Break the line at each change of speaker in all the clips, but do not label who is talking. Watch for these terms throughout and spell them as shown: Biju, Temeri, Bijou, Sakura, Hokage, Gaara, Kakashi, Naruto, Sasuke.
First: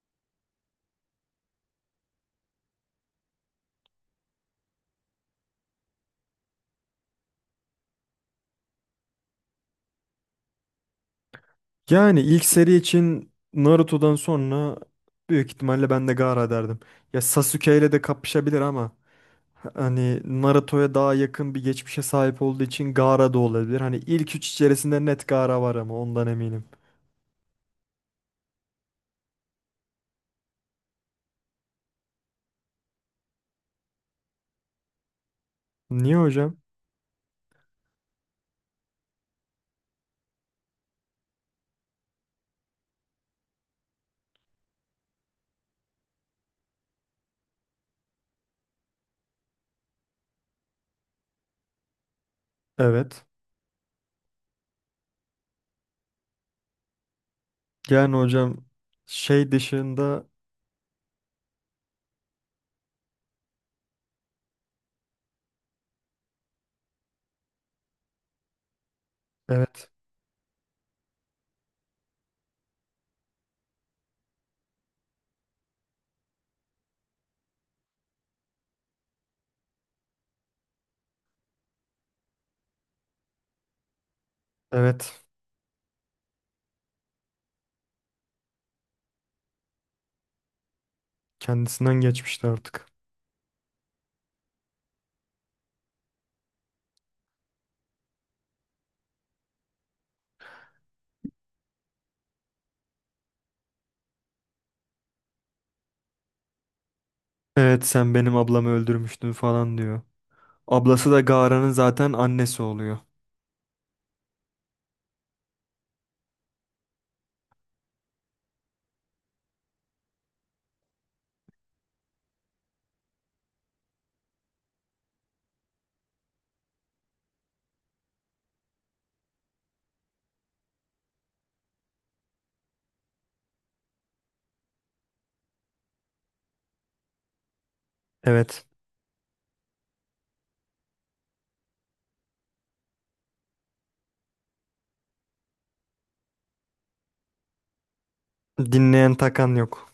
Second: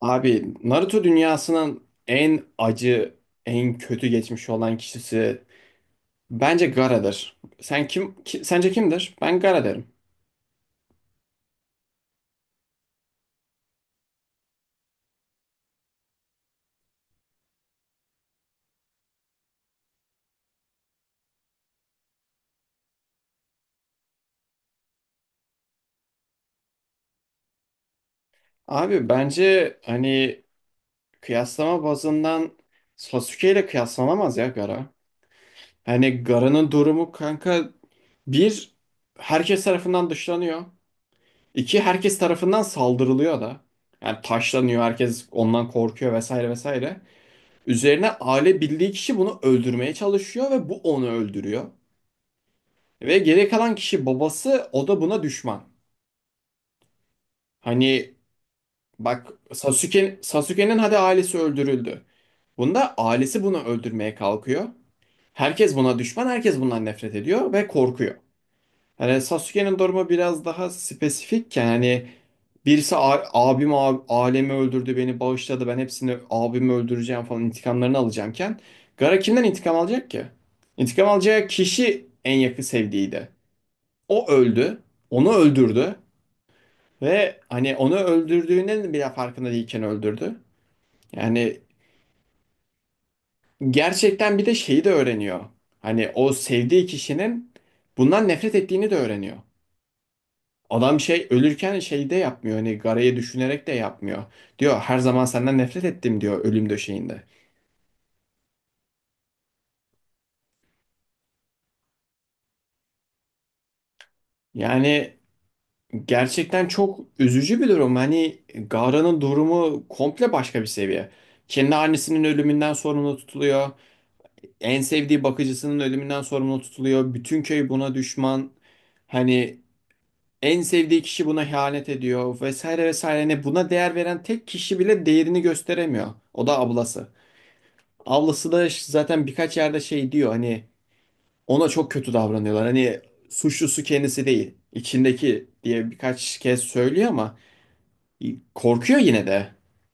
Abi Naruto dünyasının en acı, en kötü geçmiş olan kişisi bence Gaara'dır. Sence kimdir? Ben Gaara derim.
Yani ilk seri için Naruto'dan sonra büyük ihtimalle ben de Gaara derdim. Ya Sasuke ile de kapışabilir ama hani Naruto'ya daha yakın bir geçmişe sahip olduğu için Gaara da olabilir. Hani ilk üç içerisinde net Gaara var ama ondan eminim.
Abi bence hani kıyaslama bazından Sasuke ile kıyaslanamaz ya Gaara.
Niye
Hani
hocam?
Gaara'nın durumu kanka, bir, herkes tarafından dışlanıyor. İki, herkes tarafından saldırılıyor da. Yani taşlanıyor, herkes ondan korkuyor, vesaire vesaire. Üzerine aile bildiği kişi bunu öldürmeye çalışıyor ve bu onu öldürüyor. Ve
Evet.
geri kalan kişi babası, o da buna düşman. Hani
Yani hocam
bak,
şey
Sasuke,
dışında
Sasuke'nin hadi ailesi öldürüldü. Bunda ailesi bunu öldürmeye kalkıyor. Herkes buna düşman, herkes bundan nefret ediyor ve korkuyor. Hani Sasuke'nin
evet
durumu biraz daha spesifikken hani birisi abim alemi öldürdü, beni bağışladı, ben hepsini, abimi öldüreceğim falan, intikamlarını alacağımken Gara kimden intikam alacak ki? İntikam alacağı kişi en yakın sevdiğiydi. O öldü,
evet
onu öldürdü ve hani onu öldürdüğünün bile farkında değilken öldürdü. Yani
kendisinden geçmişti artık.
gerçekten bir de şeyi de öğreniyor. Hani o sevdiği kişinin bundan nefret ettiğini de öğreniyor. Adam şey ölürken şeyde yapmıyor, hani garaya düşünerek de yapmıyor. Diyor her zaman senden nefret ettim diyor ölüm döşeğinde.
Evet, sen benim ablamı öldürmüştün falan diyor. Ablası da Gaara'nın zaten annesi oluyor.
Yani gerçekten çok üzücü bir durum. Hani Gara'nın durumu komple başka bir seviye. Kendi annesinin ölümünden sorumlu tutuluyor. En sevdiği bakıcısının ölümünden sorumlu tutuluyor. Bütün köy buna düşman. Hani en sevdiği kişi buna ihanet ediyor, vesaire vesaire. Hani buna değer veren tek kişi bile değerini gösteremiyor. O da ablası. Ablası
Evet.
da zaten birkaç yerde şey diyor, hani ona çok kötü davranıyorlar. Hani suçlusu kendisi değil, içindeki diye birkaç kez söylüyor ama korkuyor
Dinleyen
yine de.
takan yok.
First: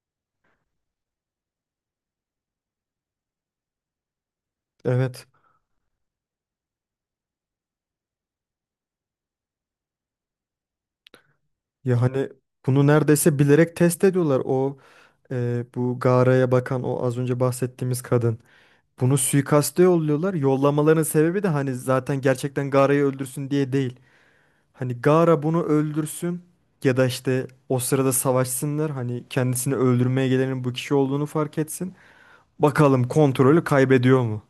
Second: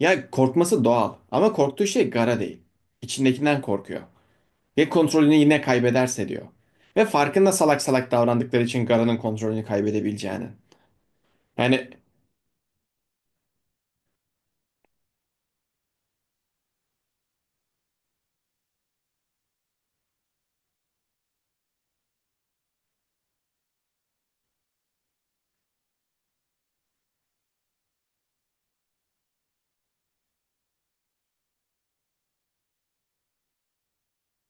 Ya korkması doğal ama korktuğu şey gara değil. İçindekinden korkuyor. Ve
Evet.
kontrolünü yine kaybederse diyor. Ve farkında salak salak davrandıkları için Gara'nın kontrolünü kaybedebileceğini. Yani
Ya hani bunu neredeyse bilerek test ediyorlar. Bu Gara'ya bakan o az önce bahsettiğimiz kadın. Bunu suikaste yolluyorlar. Yollamaların sebebi de hani zaten gerçekten Gara'yı öldürsün diye değil. Hani Gara bunu öldürsün ya da işte o sırada savaşsınlar. Hani kendisini öldürmeye gelenin bu kişi olduğunu fark etsin. Bakalım kontrolü kaybediyor mu?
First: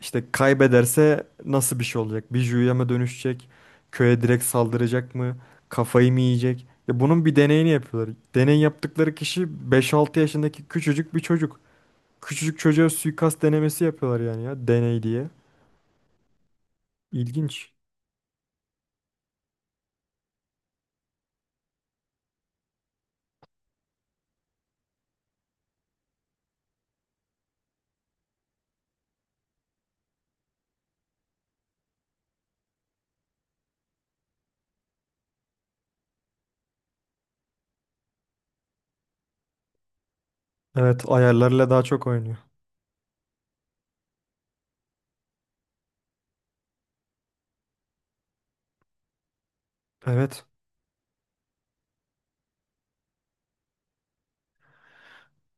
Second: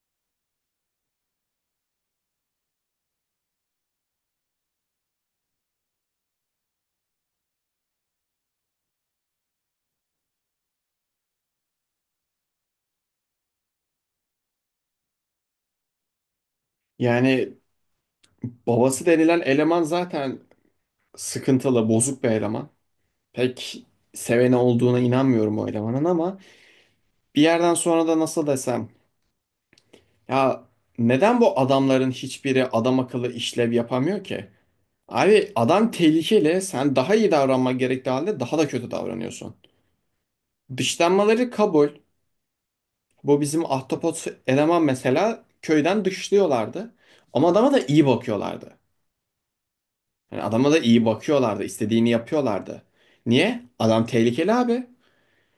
İşte kaybederse nasıl bir şey olacak? Bir Juu'ya mı dönüşecek? Köye direkt saldıracak mı? Kafayı mı yiyecek? Ya bunun bir deneyini yapıyorlar. Deney yaptıkları kişi 5-6 yaşındaki küçücük bir çocuk. Küçücük çocuğa suikast denemesi yapıyorlar yani ya deney diye.
yani
İlginç.
babası denilen eleman zaten sıkıntılı, bozuk bir eleman. Pek seveni olduğuna inanmıyorum o elemanın. Ama bir yerden sonra da nasıl desem ya, neden bu adamların hiçbiri adam akıllı işlev yapamıyor ki? Abi adam tehlikeli, sen daha iyi davranman gerektiği halde daha da kötü davranıyorsun.
Evet,
Dışlanmaları
ayarlarla daha
kabul.
çok oynuyor.
Bu bizim ahtapot eleman mesela, köyden dışlıyorlardı. Ama adama da iyi bakıyorlardı. Yani
Evet.
adama da iyi bakıyorlardı, istediğini yapıyorlardı. Niye? Adam tehlikeli abi.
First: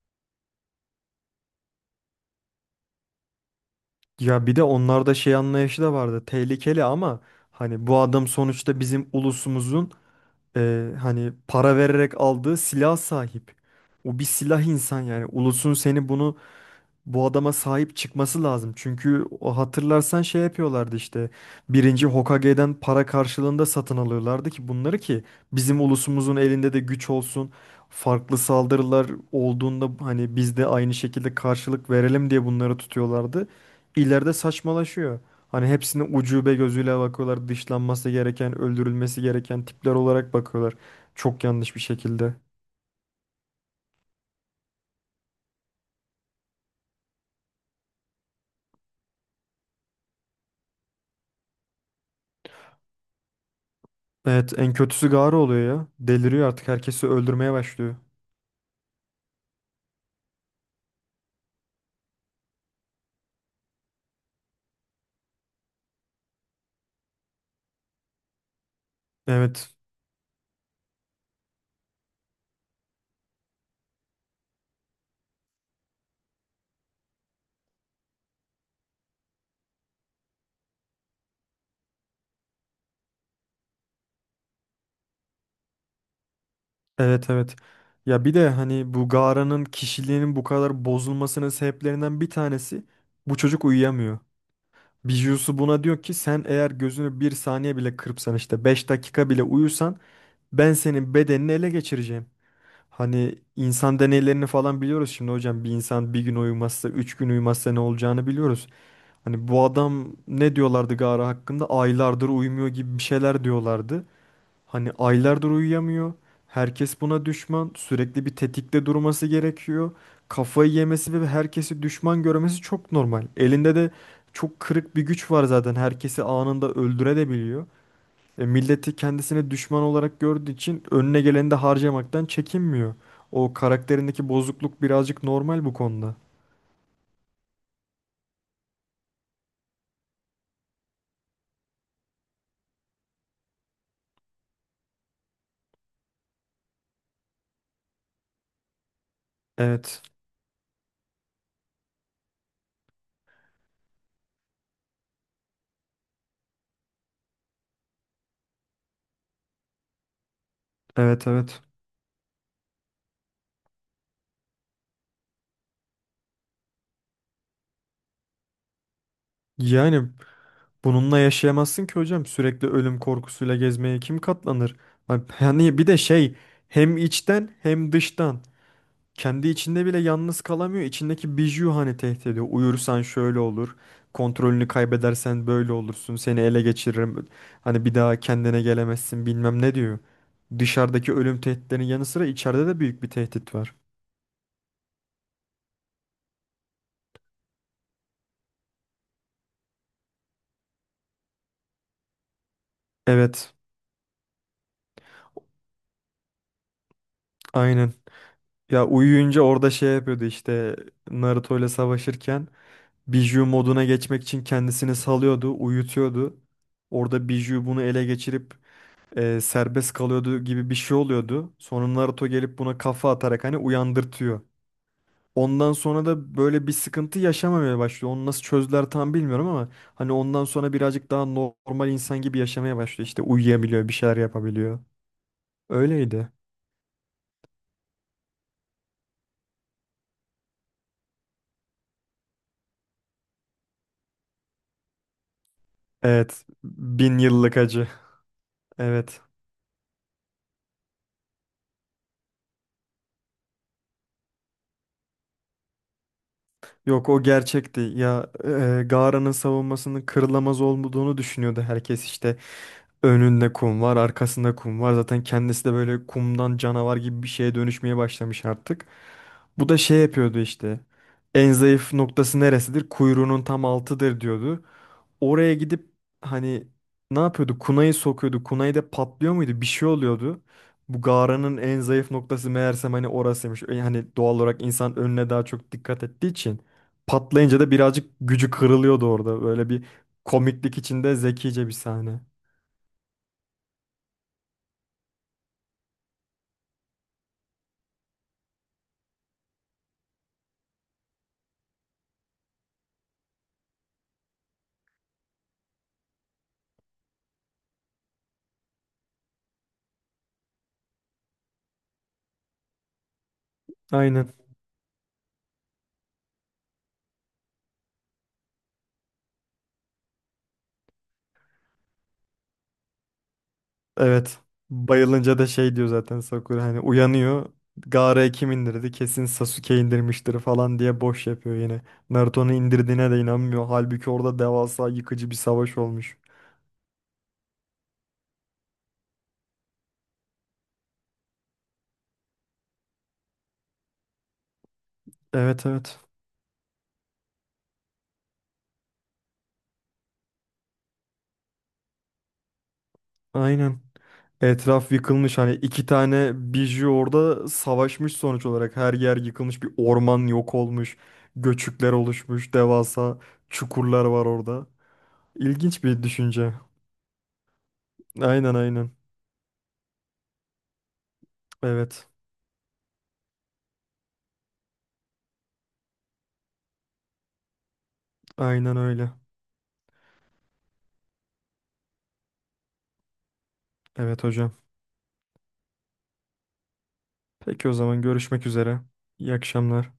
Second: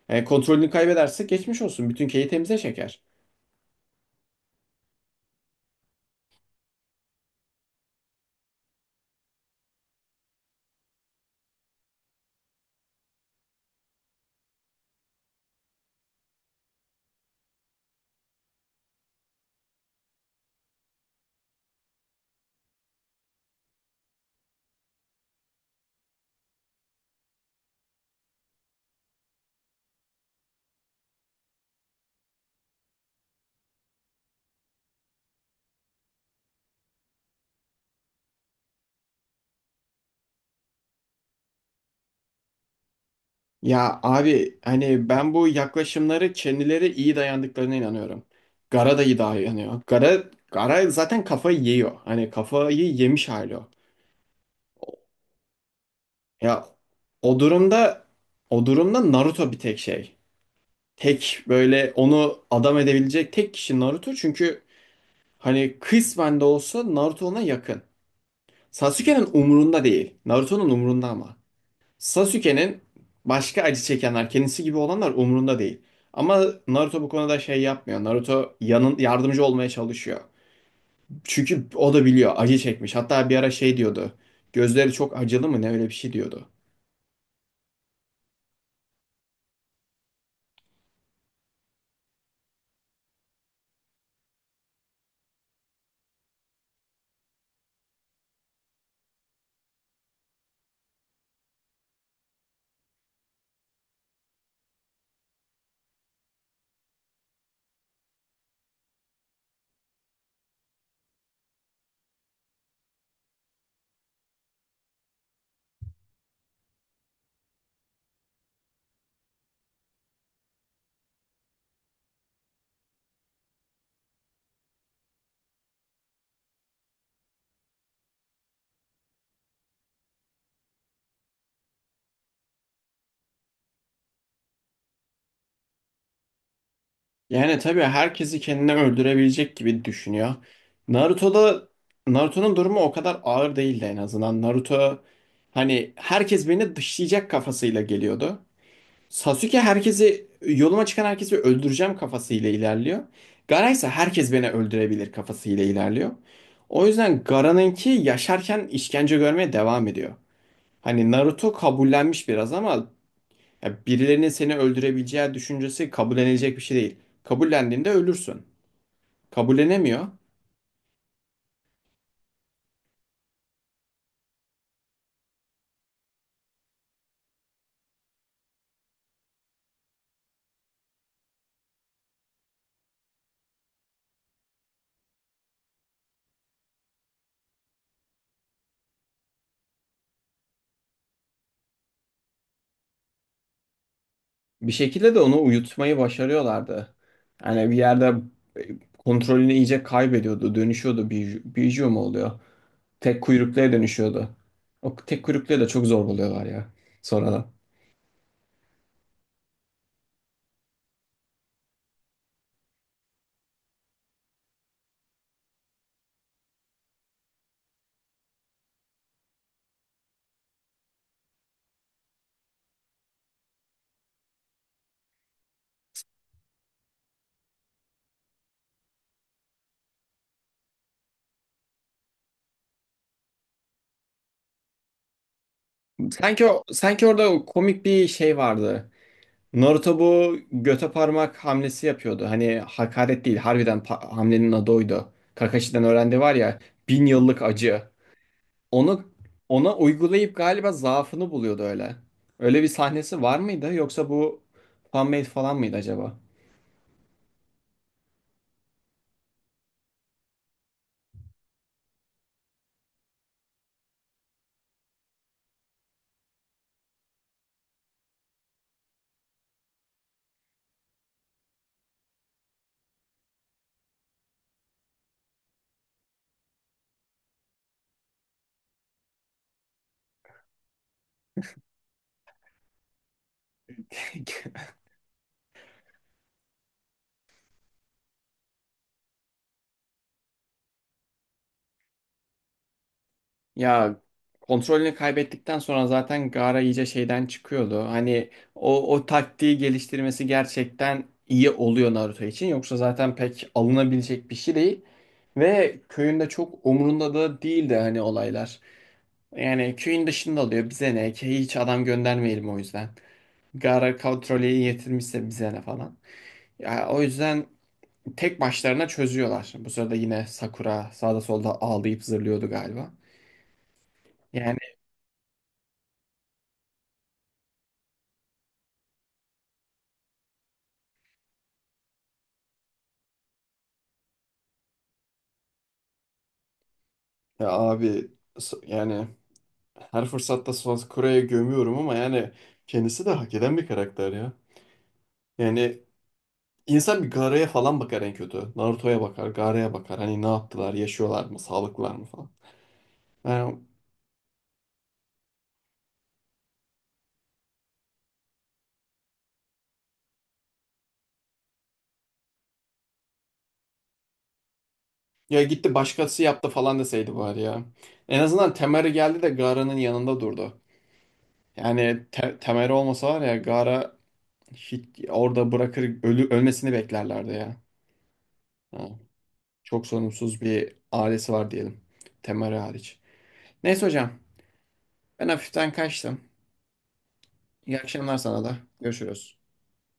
Yani kontrolünü kaybederse geçmiş olsun. Bütün köyü temize çeker.
Ya bir de onlarda şey anlayışı da vardı. Tehlikeli ama hani bu adam sonuçta bizim ulusumuzun hani para vererek aldığı silah sahip. O bir silah insan yani. Ulusun seni bunu bu adama sahip çıkması lazım. Çünkü o hatırlarsan şey yapıyorlardı işte. Birinci Hokage'den para karşılığında satın alıyorlardı ki bunları ki bizim ulusumuzun elinde de güç olsun. Farklı saldırılar olduğunda hani biz de aynı şekilde karşılık verelim diye bunları tutuyorlardı. İleride saçmalaşıyor. Hani hepsini ucube gözüyle bakıyorlar. Dışlanması gereken, öldürülmesi gereken tipler olarak bakıyorlar. Çok yanlış bir şekilde.
Ya abi hani ben bu yaklaşımları kendileri iyi dayandıklarına inanıyorum. Gara da iyi dayanıyor. Gara zaten kafayı yiyor. Hani kafayı yemiş hali o.
Evet, en kötüsü Gaara oluyor ya. Deliriyor,
Ya
artık herkesi
o
öldürmeye başlıyor.
durumda o durumda Naruto bir tek şey. Tek böyle onu adam edebilecek tek kişi Naruto. Çünkü hani kısmen de olsa Naruto ona yakın. Sasuke'nin
Evet,
umurunda değil. Naruto'nun umurunda ama. Sasuke'nin başka acı çekenler, kendisi gibi olanlar umurunda değil. Ama Naruto bu konuda şey yapmıyor. Naruto yanın yardımcı olmaya çalışıyor. Çünkü o da biliyor, acı çekmiş. Hatta bir ara şey diyordu. Gözleri çok acılı mı ne, öyle bir şey diyordu.
evet, evet. Ya bir de hani bu Gara'nın kişiliğinin bu kadar bozulmasının sebeplerinden bir tanesi bu çocuk uyuyamıyor. Bijousu buna diyor ki sen eğer gözünü bir saniye bile kırpsan, işte 5 dakika bile uyusan ben senin bedenini ele geçireceğim. Hani insan deneylerini falan biliyoruz, şimdi hocam bir insan bir gün uyumazsa 3 gün uyumazsa ne olacağını biliyoruz. Hani bu adam ne diyorlardı Gara hakkında, aylardır uyumuyor gibi bir şeyler diyorlardı. Hani aylardır uyuyamıyor. Herkes buna düşman. Sürekli bir tetikte durması gerekiyor. Kafayı yemesi ve herkesi düşman görmesi çok normal. Elinde de çok kırık bir güç var zaten. Herkesi anında öldürebiliyor. Milleti kendisine düşman olarak gördüğü için önüne geleni de harcamaktan çekinmiyor. O karakterindeki bozukluk birazcık normal bu konuda.
Yani tabii herkesi kendine öldürebilecek gibi düşünüyor. Naruto'da Naruto'nun durumu o kadar ağır değildi en azından. Naruto hani herkes beni dışlayacak kafasıyla geliyordu. Sasuke
Evet.
yoluma çıkan herkesi öldüreceğim kafasıyla ilerliyor. Gaara ise herkes beni öldürebilir kafasıyla ilerliyor. O yüzden Gaara'nınki yaşarken işkence görmeye devam ediyor. Hani
Evet,
Naruto
evet.
kabullenmiş biraz ama ya birilerinin seni öldürebileceği düşüncesi kabullenilecek bir şey değil. Kabullendiğinde ölürsün. Kabullenemiyor.
Yani bununla yaşayamazsın ki hocam. Sürekli ölüm korkusuyla gezmeye kim katlanır? Yani bir de şey, hem içten hem dıştan. Kendi içinde bile yalnız kalamıyor. İçindeki biju hani tehdit ediyor. Uyursan şöyle olur. Kontrolünü kaybedersen böyle olursun. Seni ele geçiririm. Hani bir daha kendine gelemezsin bilmem ne diyor. Dışarıdaki ölüm tehditlerinin yanı sıra içeride de büyük bir tehdit var.
Bir şekilde de onu uyutmayı başarıyorlardı. Yani bir yerde e, kontrolünü iyice kaybediyordu, dönüşüyordu. Biju mu oluyor? Tek
Evet,
kuyrukluya dönüşüyordu. O tek kuyrukluya da çok zor buluyorlar ya sonradan.
aynen. Ya uyuyunca orada şey yapıyordu işte, Naruto ile savaşırken Biju moduna geçmek için kendisini salıyordu, uyutuyordu. Orada Biju bunu ele geçirip serbest kalıyordu gibi bir şey oluyordu. Sonra Naruto gelip buna kafa atarak hani uyandırtıyor. Ondan sonra da böyle bir sıkıntı yaşamamaya başlıyor. Onu nasıl çözdüler tam bilmiyorum ama hani ondan sonra birazcık daha normal insan gibi yaşamaya başlıyor. İşte uyuyabiliyor, bir şeyler yapabiliyor. Öyleydi.
Sanki sanki orada o komik bir şey vardı. Naruto bu göte parmak hamlesi yapıyordu. Hani hakaret değil, harbiden hamlenin adı oydu. Kakashi'den öğrendi var
Evet,
ya, bin
bin
yıllık
yıllık
acı.
acı.
Onu
Evet.
Ona uygulayıp galiba zaafını buluyordu öyle. Öyle bir sahnesi var mıydı, yoksa bu fan-made falan mıydı acaba?
Yok, o gerçekti. Ya Gara'nın savunmasının kırılamaz olduğunu düşünüyordu herkes işte. Önünde kum var, arkasında kum var. Zaten kendisi de böyle kumdan canavar gibi bir şeye dönüşmeye başlamış artık. Bu da şey yapıyordu işte. En zayıf noktası neresidir? Kuyruğunun tam altıdır diyordu. Oraya gidip hani ne yapıyordu? Kunayı sokuyordu. Kunayı da patlıyor muydu? Bir şey oluyordu. Bu Gara'nın en zayıf noktası meğersem hani orasıymış. Hani doğal olarak insan önüne daha çok dikkat ettiği için patlayınca da birazcık gücü kırılıyordu orada. Böyle bir komiklik içinde zekice bir sahne.
Ya kontrolünü kaybettikten sonra zaten Gaara iyice şeyden çıkıyordu. Hani o taktiği geliştirmesi gerçekten iyi oluyor Naruto için. Yoksa zaten pek alınabilecek bir şey değil. Ve köyünde çok umurunda da değildi hani olaylar. Yani köyün dışında oluyor, bize ne ki, hiç adam göndermeyelim o yüzden. Gaara
Aynen.
kontrolü yetirmişse bize ne falan. Ya, o yüzden tek başlarına çözüyorlar. Bu sırada yine Sakura sağda solda ağlayıp zırlıyordu galiba.
Evet.
Yani.
Bayılınca da şey diyor zaten Sakura, hani uyanıyor. Gaara'ya kim indirdi? Kesin Sasuke indirmiştir falan diye boş yapıyor yine. Naruto'nun indirdiğine de inanmıyor. Halbuki orada devasa, yıkıcı bir savaş olmuş.
Ya abi, yani her fırsatta Suakure'ye gömüyorum ama yani kendisi de hak eden bir karakter ya.
Evet,
Yani
evet.
insan bir Gaara'ya falan bakar en kötü. Naruto'ya bakar, Gaara'ya bakar. Hani ne yaptılar, yaşıyorlar mı, sağlıklılar mı falan. Yani
Aynen. Etraf yıkılmış, hani iki tane biju orada savaşmış sonuç olarak. Her yer yıkılmış, bir orman yok olmuş. Göçükler oluşmuş. Devasa çukurlar var orada.
ya, gitti
İlginç bir
başkası yaptı
düşünce.
falan deseydi bari ya. En azından
Aynen,
Temeri
aynen.
geldi de Gaara'nın yanında durdu. Yani
Evet.
Temeri olmasa var ya, Gaara hiç orada bırakır ölü ölmesini beklerlerdi ya.
Aynen
Ha,
öyle.
çok sorumsuz bir ailesi var diyelim. Temeri hariç. Neyse hocam,
Evet hocam.
ben hafiften kaçtım.
Peki o
İyi
zaman
akşamlar sana
görüşmek
da.
üzere. İyi
Görüşürüz.
akşamlar.